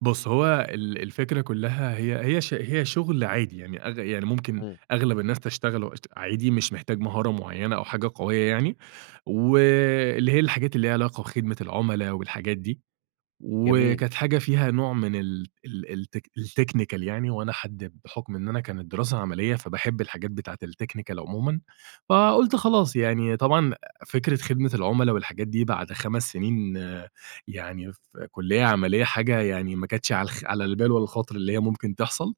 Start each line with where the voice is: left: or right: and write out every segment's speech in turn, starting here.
right: بُص هو ال ال الفكرة كُلّها هي هي ش هي شغل عادي، يعني أغ يعني ممكن
left: امم.
right: أغلب الناس تشتغله عادي مش محتاج مهارة معَيَّنة أو حاجة قوية يعني، و اللي هي الحاجات اللي ليها علاقة بخدمة العملاء والحاجات دي.
left: جميل.
right: وكانت حاجة فيها نوع من ال ال الت الTechnical يعني وأنا حد بحُكم إن أنا كانت دراسة عملية فباحب الحاجات بتاعت الTechnical عُمومًا، فَقُلت خلاص يعني طبعًا أ فكرة خدمة العملاء والحاجات دي بعد 5 سنين يعني في كلية عملية حاجة يعني ما كانتش على الخ على البال ولا الخاطر اللي هي ممكن تحصل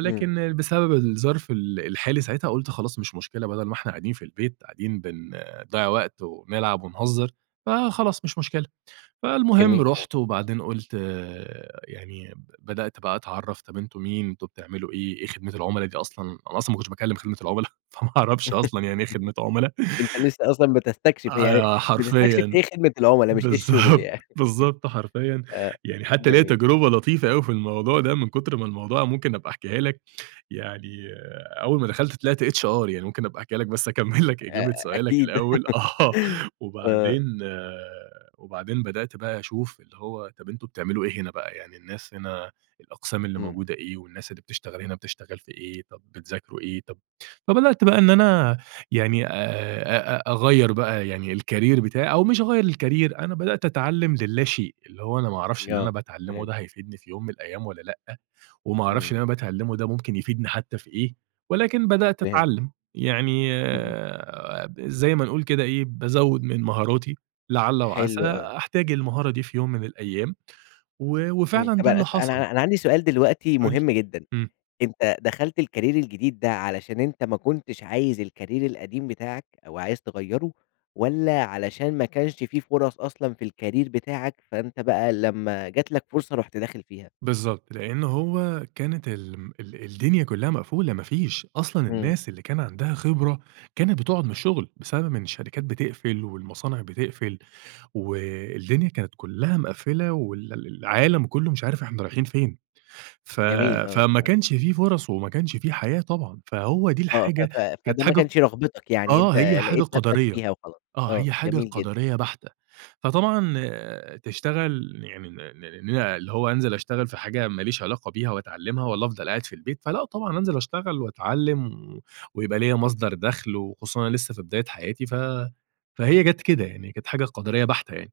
left: امم.
right: بسبب الظرف ال الحالي ساعتها قُلت خلاص مش مشكلة بدل ما إحنا قاعدين في البيت قاعدين بن بنضَيَّع وقت وبنلعَب ونهزر فَخلاص مش مشكلة. فالمهم
left: جميل أوي.
right: رُحت وبعدين قُلت يعني بدأت بقى أتعَرَّف، طب أنتُم مين؟ أنتُم بتعمَلوا إيه؟ إيه خدمة العملا دي أصلًا؟ أنا أصلًا ما كنتش باكلم خدمة العملا فَما اعرَفش أصلًا يعني إيه خدمة عملا.
left: أنت لسه أصلًا بتستكشف يعني
right: [unintelligible]
left: بتستكشف
right: حرفيًا،
left: إيه خدمة العملاء مش إيه الشغل
right: بالضبط،
left: يعني.
right: بالضبط حرفيًا،
left: آآ،
right: يعني حتى ليّا
left: جميل.
right: تَجرُبة لطيفة أوي في الموضوع ده من كُتر ما الموضوع ممكن أبقى أحكيها لك، يعني أول ما دَخَلت طِلعت HR يعني ممكن أبقى أحكيها لك بس أكَمَّل لك
left: أ أ
right: إجابة سؤالك
left: أكيد.
right: الأول آه.
left: آه.
right: وبعدين وبعدين بَدأت بقى أشوف اللي هو طب أنتُم بتعمَلوا إيه هنا بقى، يعني الناس هنا الأقسام اللي
left: امم.
right: موجودة إيه؟ والناس اللي بتشتغل هنا بتشتغل في إيه؟ طب بتذاكروا إيه؟ طب فبَدأت بقى إن أنا يعني آآ أ أ أ أغَيَّر بقى يعني الكاريير بتاعي أو مش أغَيَّر الكاريير أنا بَدأت أتعلم للاشيء، اللي هو أنا ما اعرفش
left: ي
right: اللي أنا
left: آه
right: باتعلمه
left: فهمت.
right: ده هيفيدني في يوم من الأيام والّا لأ، وما اعرفش
left: امم.
right: اللي أنا باتعلمه ده ممكن يفيدني حتى في إيه ولكن بَدأت
left: فهمت.
right: أتعلم يعني
left: اهم.
right: آآ، زي ما بنقول كده إيه بازَوَّد من مهاراتي لَعَلّ وعَسى
left: حلو آه.
right: أحتاج المهارة دي في يوم من الأيام، و
left: امم،
right: وفعلًا
left: طب
right: ده
left: أن
right: اللي
left: أنا
right: حصل.
left: أنا أنا عندي سؤال دلوقتي
right: قُل لي،
left: مهم جدًا،
right: امم.
left: أنت دخلت الكاريير الجديد ده علشان أنت ما كنتش عايز الكاريير القديم بتاعك أو عايز تغَيَّرُه، والّا علشان ما كانش في فرص أصلًا في الكاريير بتاعك، فأنت بقى لَمّا جات لك فرصة رُحت داخل فيها؟
right: بالضبط، لأن هو كانت ال م ال الدُنيا كُلّها مقفولة ما فيش أصلًا
left: امم.
right: الناس اللي كان عندها خبرة كانت بتقعُد من الشغل، بسبب إن الشرِكات بتقفل والمصانع بتقفل و الدُنيا كانت كُلّها مقَفلة وال ال العالم كُلُّه مش عارف إحنا رايحين فين، ف
left: جميل آه،
right: فما
left: [unintelligible]
right: كانش في فرص وما كانش في حياة طبعًا، فهو دي
left: آه، ف
right: الحاجة
left: ف
right: كانت
left: فده ما
right: حاجة ق
left: كانش رغبتك، يعني
right: آه،
left: أنت
right: هي حاجة
left: لقيت نفسك
right: قَدَريّة
left: فيها وخلاص،
right: آه
left: آه
right: هي حاجة
left: جميل جدًا.
right: قَدَريّة بحتة. فطبعًا تشتغل يعني نع ن ن ن اللي هو أنزَل أشتغل في حاجة ما ليش علاقة بيها وأتعلمها والّا أفضل قاعد في البيت، فلأ طبعًا أنزَل أشتغل وأتعلم و ويبقى ليّا مَصدَر دخل، وخُصوصًا أنا لسة في بداية حياتي ف فهي جات كده يعني، كانت حاجة قَدَريّة بحتة يعني.